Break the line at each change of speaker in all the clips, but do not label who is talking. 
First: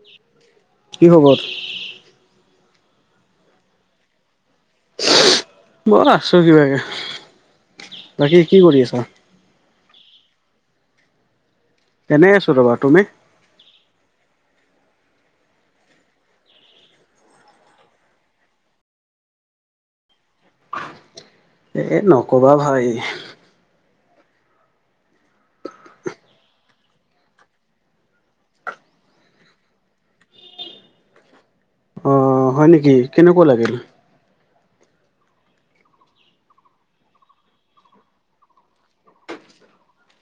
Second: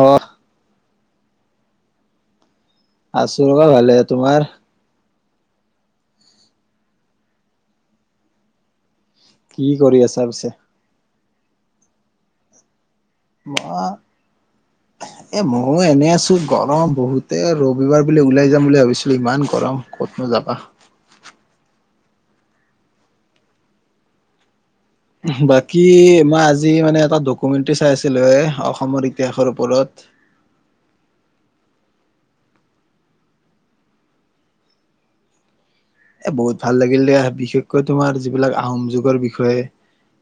অঁ।
কি খবৰ?
আছো ৰবা ভালেই, তোমাৰ?
মই আছো কিবাকে, বাকী কি কৰি আছা?
কি কৰি আছা পিছে?
এনে আছোঁ ৰ'বা, তুমি?
[unintelligible]
[inaudible]
এ মইয়ো এনে আছো গৰম বহুতে ৰবিবাৰ বুলি ওলাই যাম বুলি ভাবিছিলো ইমান গৰম ক'তনো যাবা।
এ নকবা ভাই।
বাকী মই আজি মানে এটা ডকুমেণ্টৰী চাই আছিলো এ অসমৰ ইতিহাসৰ ওপৰত
অঁ হয় নেকি কেনেকুৱা লাগিল।
এ বহুত ভাল লাগিল দিয়া বিশেষকৈ তোমাৰ যিবিলাক আহোম যুগৰ বিষয়ে্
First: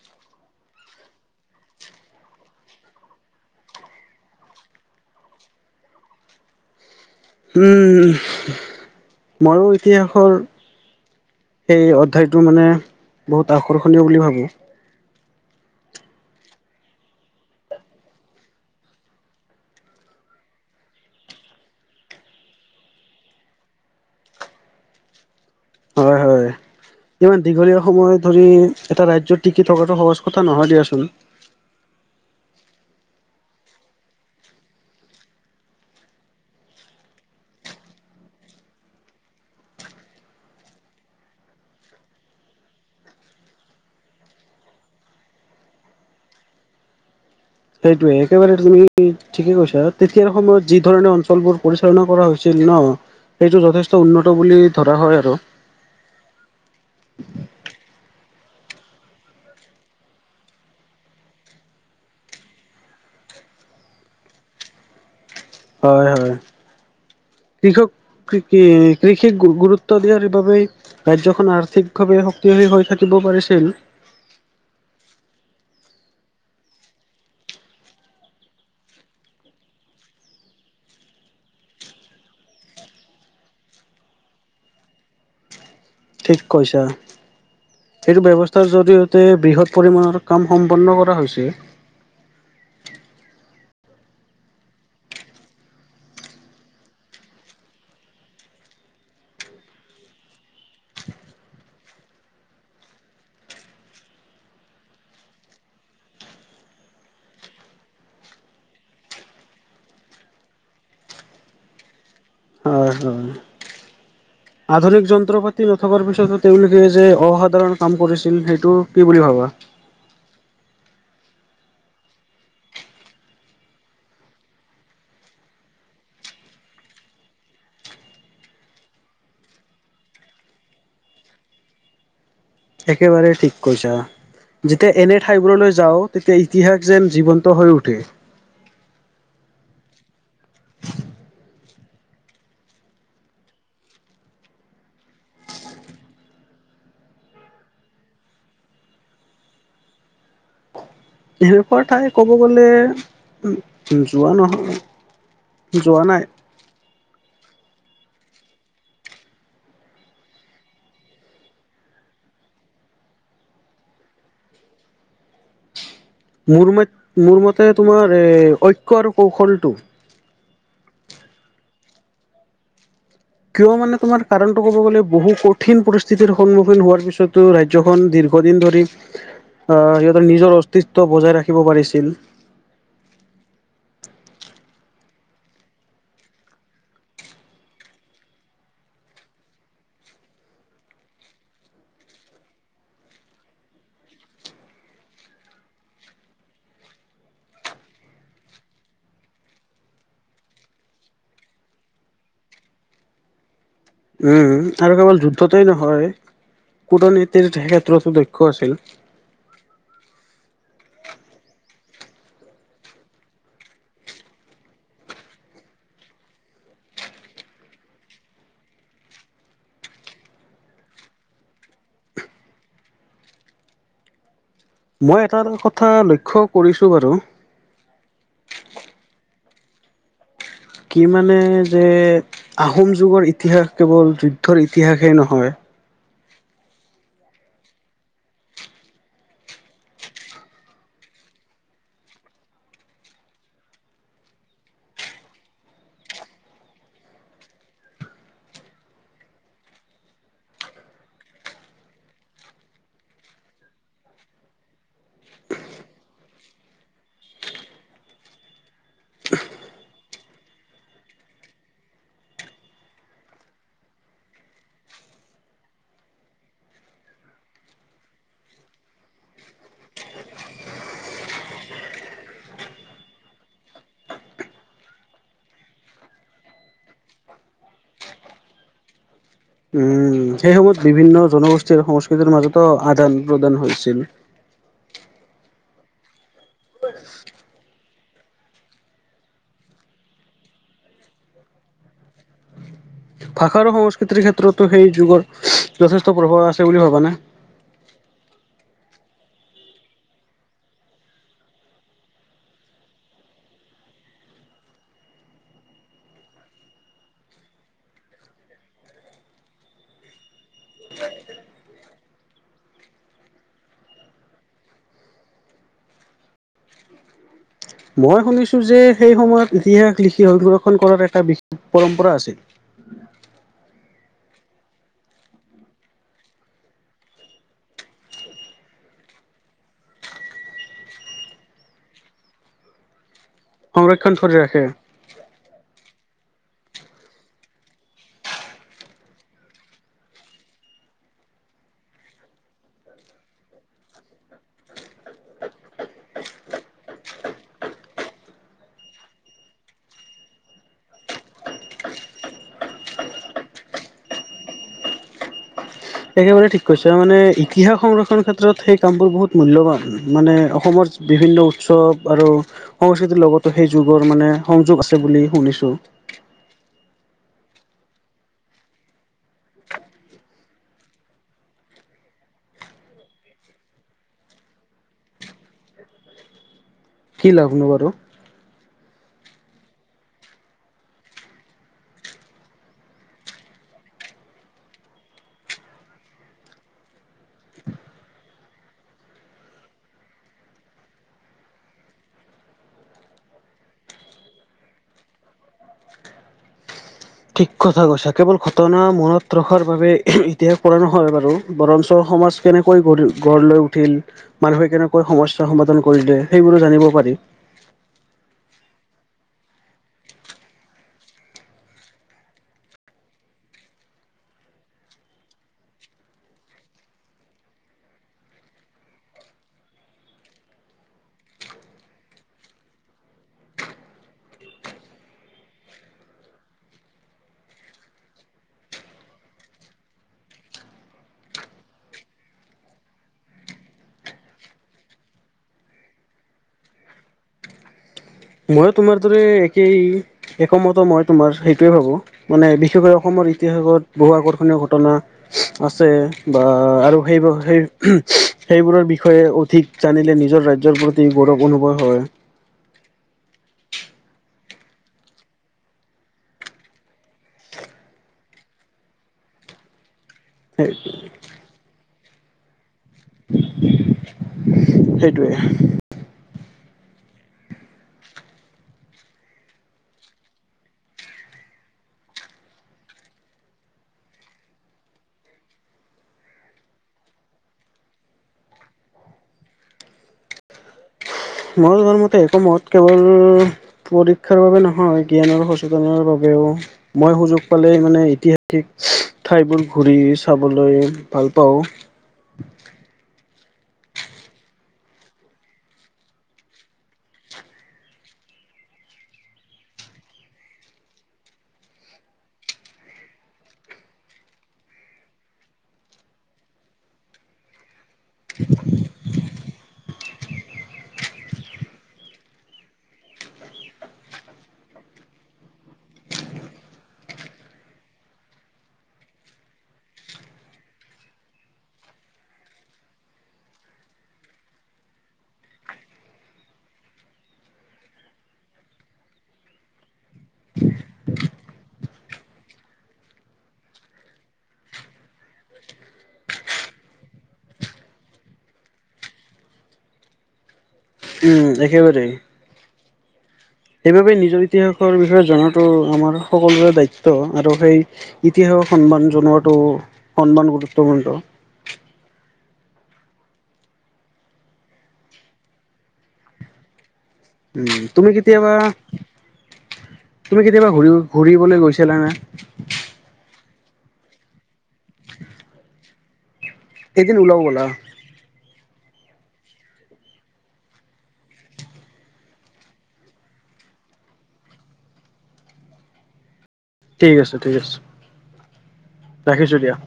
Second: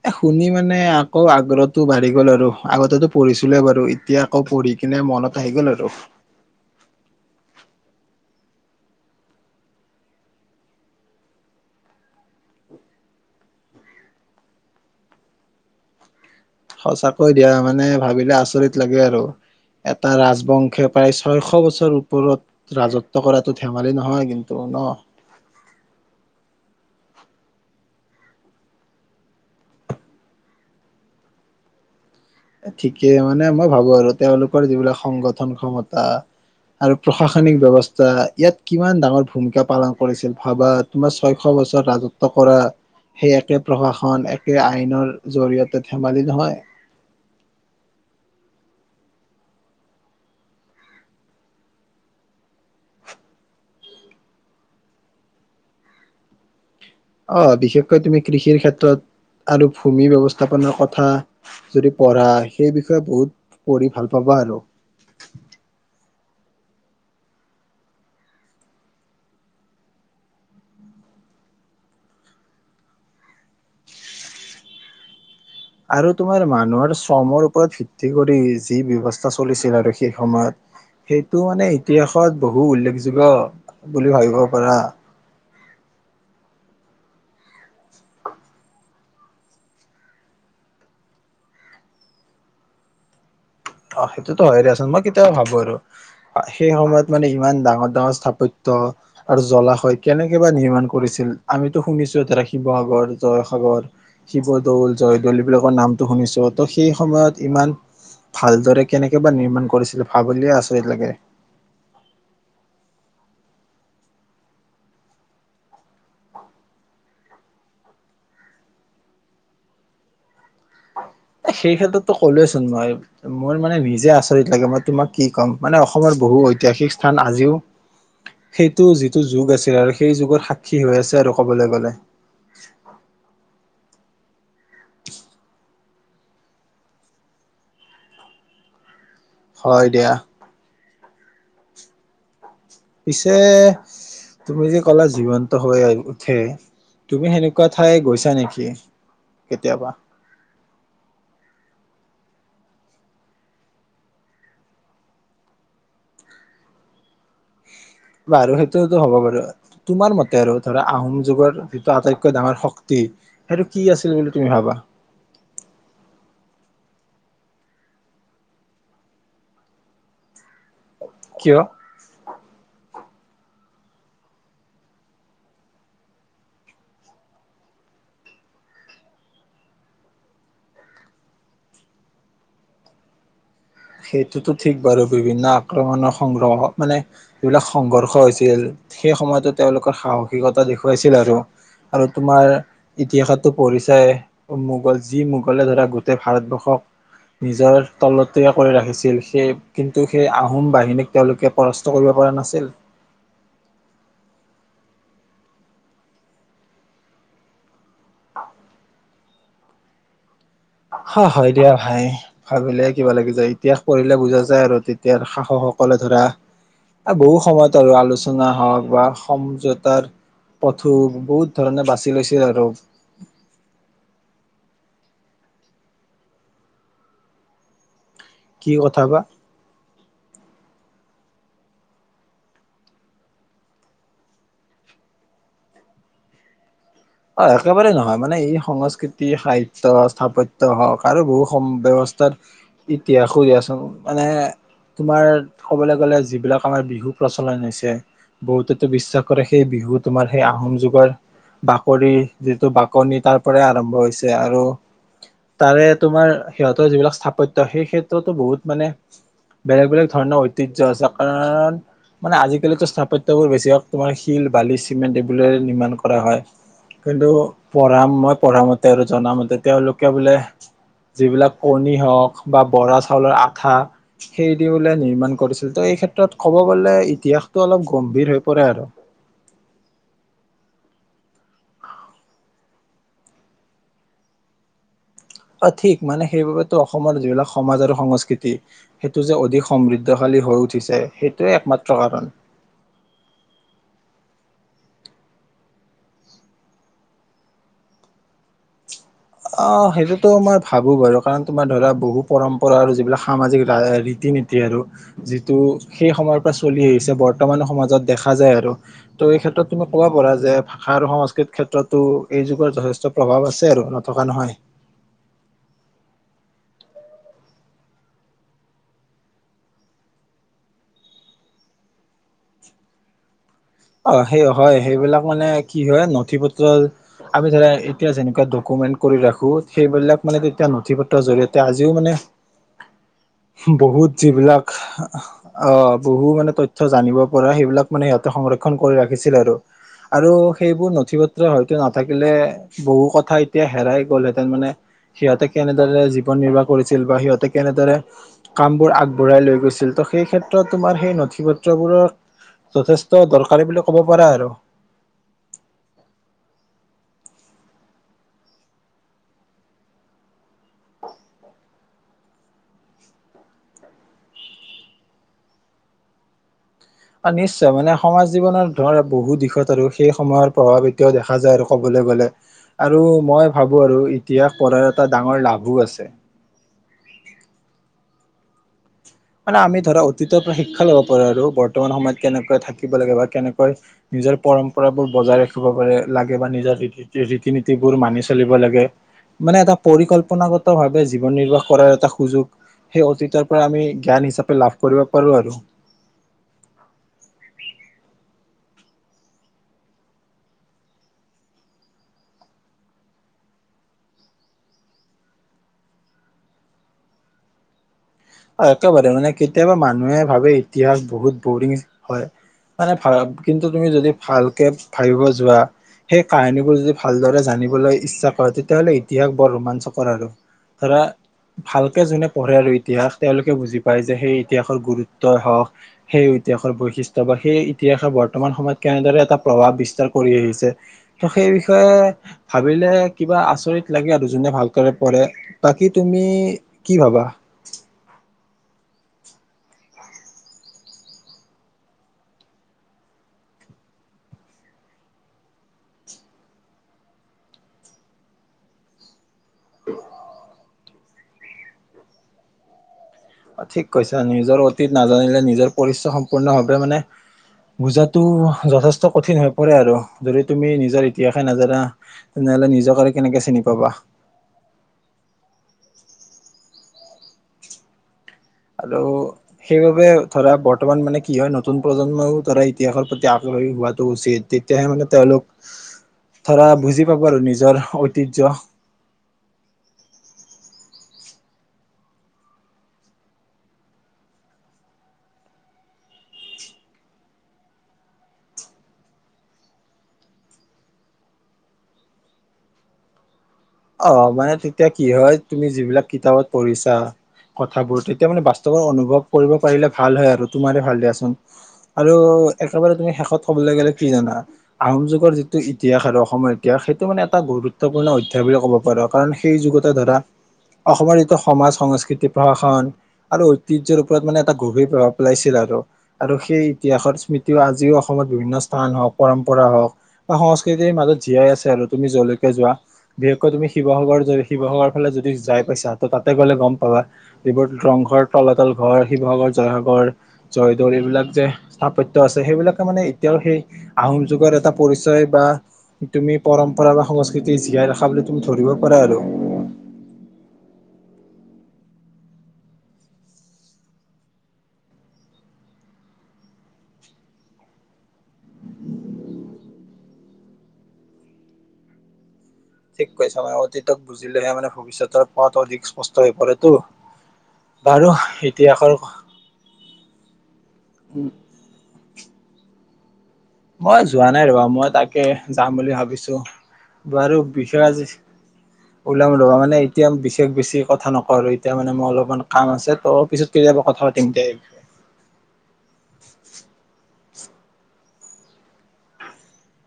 এ শুনি মানে আকৌ আগ্ৰহটো বাঢ়ি গ'ল আৰু আগতেতো পঢ়িছিলোয়েই বাৰু। এতিয়া আকৌ পঢ়ি কিনে মনত আহি গ'ল আৰু‌
উম মইয়ো ইতিহাসৰ। এই অধ্যায়টো মানে বহুত আকৰ্ষণীয় বুলি ভাবোঁ।
সঁচাকৈ দিয়া মানে ভাবিলে আচৰিত লাগে আৰু এটা ৰাজবংশে প্ৰায় ছয়শ বছৰ ওপৰত। ৰাজত্ব কৰাটো ধেমালি নহয় কিন্তু ন।
হয় হয়। ইমান দীঘলীয়া সময় ধৰি এটা ৰাজ্যত টিকি থকাটো সহজ কথা নহয় দিয়াচোন
ঠিকেই মানে মই ভাবো আৰু তেওঁলোকৰ যিবিলাক সংগঠন ক্ষমতা। আৰু প্ৰশাসনিক ব্যৱস্থা ইয়াত কিমান ডাঙৰ ভূমিকা পালন কৰিছিল ভাৱত। তোমাৰ ছয়শ বছৰ ৰাজত্ব কৰা। সেই একে প্ৰশাসন একে আইনৰ জৰিয়তে ধেমালি নহয়।
সেইটোৱে একেবাৰ তুমি। ঠিকে কৈছা তেতিয়াৰ সময়ত যি ধৰণে অঞ্চলবোৰ পৰিচালনা কৰা হৈছিল ন। সেইটো যথেষ্ট উন্নত বুলি ধৰা হয় আৰু
অ বিশেষকৈ তুমি কৃষিৰ ক্ষেত্ৰত আৰু ভূমি ব্যৱস্থাপনাৰ কথা যদি পঢ়া সেই বিষয়ে বহুত পঢ়ি ভাল পাবা আৰু।
হয় হয় কৃষক। কৃষ কৃষিক গুৰুত্ব দিয়াৰ বাবোবেই। ৰাজ্যখন আৰ্থিকভাৱে শক্তিশালী হৈ থাকিব পাৰিছিল।
আৰু তোমাৰ মানুহৰ শ্ৰমৰ ওপৰত ভিত্তি কৰি যি ব্যৱস্থা চলিছিল আৰু সেই সময়ত। সেইটো মানে ইতিহাসত বহু উল্লেখযোগ্য বুলি ভাবিব পাৰা।
ঠিক কৈছা। সেইটো ব্যৱস্থাৰ জৰিয়তে বৃহৎ পৰিমাণৰ কাম সম্পন্ন কৰা হৈছে।
অ সেইটোতো হয়ে আচোন মই কেতিয়াও ভাবো আৰু। সেই সময়ত মানে ইমান ডাঙৰ ডাঙৰ স্থাপত্য। আৰু জলাশয় কেনেকে বা নিৰ্মাণ কৰিছিল আমিতো শুনিছো ধৰা শিৱসাগৰ জয়সাগৰ। শিৱদৌল জয়দৌল এইবিলাকৰ নামটো শুনিছোঁ তো সেই সময়ত ইমান। ভালদৰে কেনেকে বা নিৰ্মাণ কৰিছিলে ভাব বুলিয়ে আচৰি লাগে।
হয় হয়। আধুনিক যন্ত্ৰ পাতি নথকাৰ পিছতো তেওঁলোকে যে অসাধাৰণ কাম কৰিছিল সেইটো কি বুলি ভাবা
সেই ক্ষেত্ৰতো ক'লোৱেচোন মই। মই মানে নিজে আচৰিত লাগে মই তোমাক কি ক'ম মানে অসমৰ বহু ঐতিহাসিক স্থান আজিও সেইটো যিটো যুগ আছিল আৰু সেই যুগত সাক্ষী হৈ আছে আৰু ক'বলৈ গ'লে।
একেবাৰে ঠিক কৈছা। যেতিয়া এনে ঠাইবোৰলৈ যাওঁ তেতিয়া ইতিহাস যেন জীৱন্ত হৈ উঠে।
হয়, দিয়া। পিছে। তুমি যে ক'লা জীৱন্ত হৈ উঠে তুমি সেনেকুৱা ঠাই গৈছা নেকি? কেতিয়াবা।
সেনেকুৱা ঠাই ক'ব গ'লে যোৱা নহয়। যোৱা নাই।
বাৰু সেইততো হ'ব বাৰু। তোমাৰ মতে আৰু ধৰা আহোম যুগৰ যিটো আটাইতকৈ ডাঙৰ শক্তি। সেইটো কি আছিল বুলি তুমি ভাবা।
মোৰ ম মোৰ মতে তোমাৰ এ ঐক্য আৰু কৌশলটো।
কিয়?
কিয় মানে তোমাৰ কাৰণটো ক'ব গ'লে বহু কঠিন পৰিস্থিতিৰ সন্মুখীন হোৱাৰ পিছতো। ৰাজ্যখন দীৰ্ঘদিন ধৰি আহ সিহঁতৰ নিজৰ অস্তিত্ব বজাই ৰাখিব পাৰিছিল।
সেইটোতো ঠিক বাৰু বিভিন্ন আক্ৰমণৰ সংগ্ৰহ মানে। এইবিলাক সংঘৰ্ষ হৈছিল সেই সময়তো তেওঁলোকৰ সাহসিকতা দেখুৱাইছিল আৰু। আৰু তোমাৰ। ইতিহাসতো পঢ়িছাই মোগল যি মোগলে ধৰা গোটেই ভাৰতবৰ্ষক। নিজৰ তলত। কৰি ৰাখিছিল সেই কিন্তু সেই আহোম বাহিনীক তেওঁলোকে পৰাস্ত কৰিব পৰা নাছিল।
উম আৰু কেৱল যুদ্ধতেই নহয় কূটনীতিৰ ক্ষেত্ৰতো দক্ষ আছিল।
হয় হয় দিয়া ভাই। ভাবিলে কিবা লাগি যায় ইতিহাস পঢ়িলে বুজা যায় আৰু তেতিয়াৰ শাহসকলে ধৰা। আকৌ ব সময়ত আৰু আলোচনা হওক বা সমপিয়তাত। পথু বহুত ধৰণে বাছি লৈছে আৰু।
মই এটা কথা লক্ষ্য কৰিছোঁ বাৰু।
কি কথা বা।
কি মানে যে আহোম যুগৰ ইতিহাস কেৱল যুদ্ধৰ ইতিহাসেই নহয়।
অ একেবাৰে জানা মানে এই সংস্কৃতি সাহিত্য স্থাপত্য হওঁক আৰু বহু সম ব্যৱস্থাত। ইতিহাসো দিয়াচোন মানে। তোমাৰ ক'বলৈ গ'লে যিবিলাক আমাৰ বিহু প্ৰচলন হৈছে। বহুতেতো বিশ্বাস কৰে সেই বিহু তোমাৰ সেই আহোম যুগৰ। কৰি যিটো বাকনি তাৰ পৰাই আৰম্ভ হৈছে আৰু। তাৰে তোমাৰ সিহঁতৰ যিবিলাক স্থাপত্য সেই ক্ষেত্ৰতো বহুত মানে। বেলেগ বেলেগ ধৰণৰ ঐতিয্য আছে কাৰণ। মানে আজিকালিতো স্থাপত্যবোৰ বেছি হওক তোমাৰ শিল বালি চিমেণ্ট এইবোৰে নিৰ্মাণ কৰা হয়। কিন্তু পঢ়া মই পঢ়ামতে আৰু জনামতে তেওঁলোকে বোলে। যিবিলাক কণী হওঁক বা বৰা চাউলৰ আঠা। সেই দিওঁ বোলে নিৰ্মাণ কৰিছিল ত' এই ক্ষেত্ৰত ক'ব গলে ইতিহাসতটো অলপ গম্ভীৰ হৈ পৰে আৰু।
উ সেই সময়ত বিভিন্ন জনগোষ্ঠীৰ সংস্কৃতিৰ মাজতো আদান প্ৰদান হৈছিল।
অ' ঠিক মানে সেইবাবেতো অসমৰ যিবিলাক সমাজ আৰু সংস্কৃতি। সেইটো যে অধিক সমৃদ্ধশালী হৈ উঠিছে সেইটোৱে একমাত্ৰ কাৰণ।
ভাষা আৰু সংস্কৃতিৰ ক্ষেত্ৰতো সেই যুগৰ যথেষ্ট প্ৰভাৱ আছে বুলি ভাবা নে।
অ সেইটোতো মই ভাবোঁ বাৰু কাৰণ তোমাৰ ধৰা বহু পৰম্পৰা আৰু যিবিলাক সামাজিক ৰীতি নীতি। এ আৰু যিটো সেই সময়ৰ পৰা চলি আহিছে বৰ্তমান সমাজত দেখা যায় আৰু। ত' এই ক্ষেত্ৰ তুমি কব পাৰা যে ভাষা আৰু সংস্কৃতিৰ ক্ষেত্ৰতো এই যুগৰ যথেষ্ট প্ৰভাৱ আছে আৰু। টকা নহয়।
মই শুনিছো যে, সেই সময়ত ইতিহাস লিখি সংৰক্ষণ কৰাৰ এটা বিশেষ পৰম্পৰা আছিল।
অ' সেই হয়, সেইবিলাক মানে কি হয়, নথি পত্ৰ আমি ধৰা এতিয়া যেনেকুৱা ডকুমেন্ট কৰি ৰাখোঁ, সেইবিলাক মানে তেতিয়া নথি পত্ৰৰ জৰিয়তে তেতিয়া আজিও মানে
[inaudible]
বহুত
কৰি ৰাখে।
যিবিলাক অ' বহু মানে তথ্য জানিব পৰা সেইবিলাক মানে সিহঁতে সংৰক্ষণ কৰি ৰাখিছিল আৰু। আৰু সেইবোৰ নথি পত্ৰ হয়তো নাথাকিলে বহু কথা এতিয়া হেৰাই গ'লহেঁতেন মানে সিহঁতে কেনেদৰে জীৱন নিৰ্বাহ কৰিছিল বা সিহঁতে কেনেদৰে কামবোৰ আগবঢ়াই লৈ গৈছিল ত' সেই ক্ষেত্ৰত তোমাৰ সেই নথি পত্ৰবোৰৰ যথেষ্ট দৰকাৰী বুলি ক'ব পাৰা আৰু।
একেবাৰে ঠিক কৈছা, মানে ইতিহাস সংৰক্ষণ ক্ষেত্ৰত সেই কামবোৰ বহুত মূল্যৱান। মানে অসমৰ বিভিন্ন উৎসৱ আৰু সংস্কৃতিৰ লগতো সেই যুগৰ মানে সংযোগ আছে বুলি শুনিছো।
আৰু নিশ্চয় মানে সমাজ জীৱনৰত ধৰা বহু দিশত আৰু সেই সময়ৰ প্ৰভাৱ এতিয়াও দেখা যায়। আৰু ক'বলৈ গ'লে। আৰু মই ভাবো, আৰু ইতিহাস পঢ়াৰ এটা ডাঙৰ লাভো আছে।
কি লাভনো বাৰু।
মানে আমি ধৰা অতীতৰ পৰা শিক্ষা ল'ব পাৰোঁ আৰু। বৰ্তমান সময়ত কেনেকৈ থাকিব লাগে বা কেনেকৈ নিজৰ পৰম্পৰাবোৰ বজাই ৰাখিব পাৰে লাগে। বা নিজৰ ৰীতি ৰীতি- নীতিবোৰ মানি চলিব লাগে। মানে এটা পৰিকল্পনাগত ভাৱে জীৱন নিৰ্বাহ কৰাৰ এটা সুযোগ। সেই অতীতৰ পৰা আমি জ্ঞান হিচাপে লাভ কৰিব পাৰোঁ আৰু।
ঠিক কথা কৈছে, কেৱল ঘটনা মনত ৰখাৰ বাবে ইতিহাস পৰা নহয় বাৰু বৰঞ্চ সমাজ কেনেকৈ গ, গঢ় লৈ উঠিল। মানুহে কেনেকৈ সমস্যা সমাধান কৰিলে, সেইবোৰো জানিব পাৰি।
অ', একেবাৰে মানে কেতিয়াবা মানুহে ভাবে ইতিহাস বহুত বৰিং হয়। মানে ভাল, কিন্তু তুমি যদি ভালকে ভাবিব যোৱা। সেই কাহানীবোৰ যদি ভালদৰে জানিবলৈ ইচ্ছা কৰা। তেতিয়াহ'লে ইতিহাস বৰ ৰোমাঞ্চকৰ আৰু। ধৰা, ভালকে যোনে পঢ়ে আৰু ইতিহাস। তেওঁলোকে বুজি পায় যে সেই ইতিহাসৰ গুৰুত্বই হওক। সেই ইতিহাসৰ বৈশিষ্ট্য বা সেই ইতিহাসে বৰ্তমান সময়ত কেনেদৰে এটা প্ৰভাৱ বিস্তাৰ কৰি আহিছে। ত' সেই বিষয়ে ভাবিলে কিবা আচৰিত লাগে আৰু, যোনে ভালকৰে পঢ়ে। বাকি তুমি কি ভাবা?
মইো তোমাৰ দৰে একেই। একমত মই তোমাৰ সেইটোৱে হব। ভাবো মানে বিশেষকৈ অসমৰ ইতিহাসত বহু আকৰ্ষণীয় ঘটনা আছে বা আৰু সেইবোৰ সেই সেইবোৰৰ বিষয়ে ঠিক জানিলে, নিজৰ ৰাজ্যৰ প্ৰতি গৌৰৱ অনুভৱ হয়।
ঠিক কৈছা, নিজৰ অতীত নাজানিলে নিজৰ পৰিচয় সম্পূৰ্ণভাৱে মানে বুজাটো যথেষ্ট কঠিন হৈ পৰে আৰু। যদি তুমি
সেই
নিজৰ ইতিহাসে নাজানা। তেনেহ'লে নিজকে কেনেকে চিনি পাবা।
সেইটোৱে।
আৰু সেইবাবে ধৰা বৰ্তমান মানে কি হয়, নতুন প্ৰজন্মইও ধৰা ইতিহাসৰ প্ৰতি আগ্ৰহী হোৱাটো উচিত। তেতিয়াহে মানে তেওঁলোক
হয়।
ধৰা, বুজি পাব আৰু নিজৰ ঐতিহ্য।
মই জনা মতে একমত কেৱল পৰীক্ষাৰ বাবে নহয় জ্ঞানৰ সচেতনৰ বাবেয়ো। মই সুযোগ পালে মানে ইতিহাসিক ঠাইবোৰ ঘূৰি চাবলৈ ভাল পাওঁ।
অ মানে তেতিয়া কি হয়, তুমি যিবিলাক কিতাপত পঢ়িছা কথাবোৰ তেতিয়া মানে বাস্তৱত অনুভৱ কৰিব পাৰিলে ভাল হয় আৰু তোমাৰ ভাল দিয়াচোন। আৰু একেবাৰে তুমি শেষত কবলৈ গ'লে কি জানা। আহোম যুগৰ যিটো ইতিহাস আৰু অসমৰ ইতিহাস সেইটো মানে এটা গুৰুত্বপূৰ্ণ অধ্যয়ায় বুলি ক'ব পাৰো, কাৰণ সেই যুগতা ধৰা, অসমৰ যিটো সমাজ সংস্কৃতি প্ৰশাসন আৰু ঐতিহ্যৰ ওপৰত মানে এটা গভীৰ প্ৰভাৱ পেলাইছিল আৰু। আৰু সেই ইতিহাসৰ স্মৃতিও আজিও অসমত বিভিন্ন স্থান হওক, পৰম্পৰা হওক, বা সংস্কৃতিৰ মাজত জীয়াই আছে আৰু তুমি যৰলৈকে যোৱা। বিশেষকৈ তুমি শিৱসাগৰ যদি শিৱসাগৰ ফালে যদি যাই পাইছা, ত তাতে গ'লে গম পাবা। এইবোৰ ৰংঘৰ, তলাতল ঘৰ, শিৱসাগৰ, জয়সাগৰ, জয়দৌৰ এইবিলাক যে স্থাপত্য আছে, সেইবিলাকে মানে এতিয়াও সেই আহোম যুগৰ এটা পৰিচয় বা তুমি পৰম্পৰা বা সংস্কৃতি জীয়াই ৰা খা বুলি তুমি ধৰিব পাৰ আৰু।
উম একেবাৰে। সেইবাবে নিজৰ ইতিহাসৰ বিষয়ে জনাতো আমাৰ সকলোৰে দায়িত্ব, আৰু সেই ইতিহাসক সন্মান জনোৱাটো, সন্মান গুৰুত্বপূৰ্ণ।
ঠিক কৈছা মানে অতীতক বুজিলেহে মানে ভৱিষ্যতৰ পোৱাতো অধিক স্পষ্ট হৈ পৰেতো।
উম তুমি
বাৰু
কেতিয়াবা
ইতিহাসৰ
তুমি কেতিয়াবা ঘুৰি
উম,
ঘুৰিবলৈ গৈছিলা না?
মই যোৱা নাই ৰবা, মই তাকে যাম বুলি ভাবিছো
এদিন ওলাও
বাৰু
ব'লা
বিষয় আজি
[inaudible]
ওলাম ৰবা মানে এতিয়া বিশেষ বেছি কথা নকওঁ আৰু এতিয়া মানে মোৰ অলপমান কাম আছে ত পিছত কেতিয়াবা কথা পাতিম দে
ঠিক আছে ঠিক আছে। ৰাখিছো দিয়া।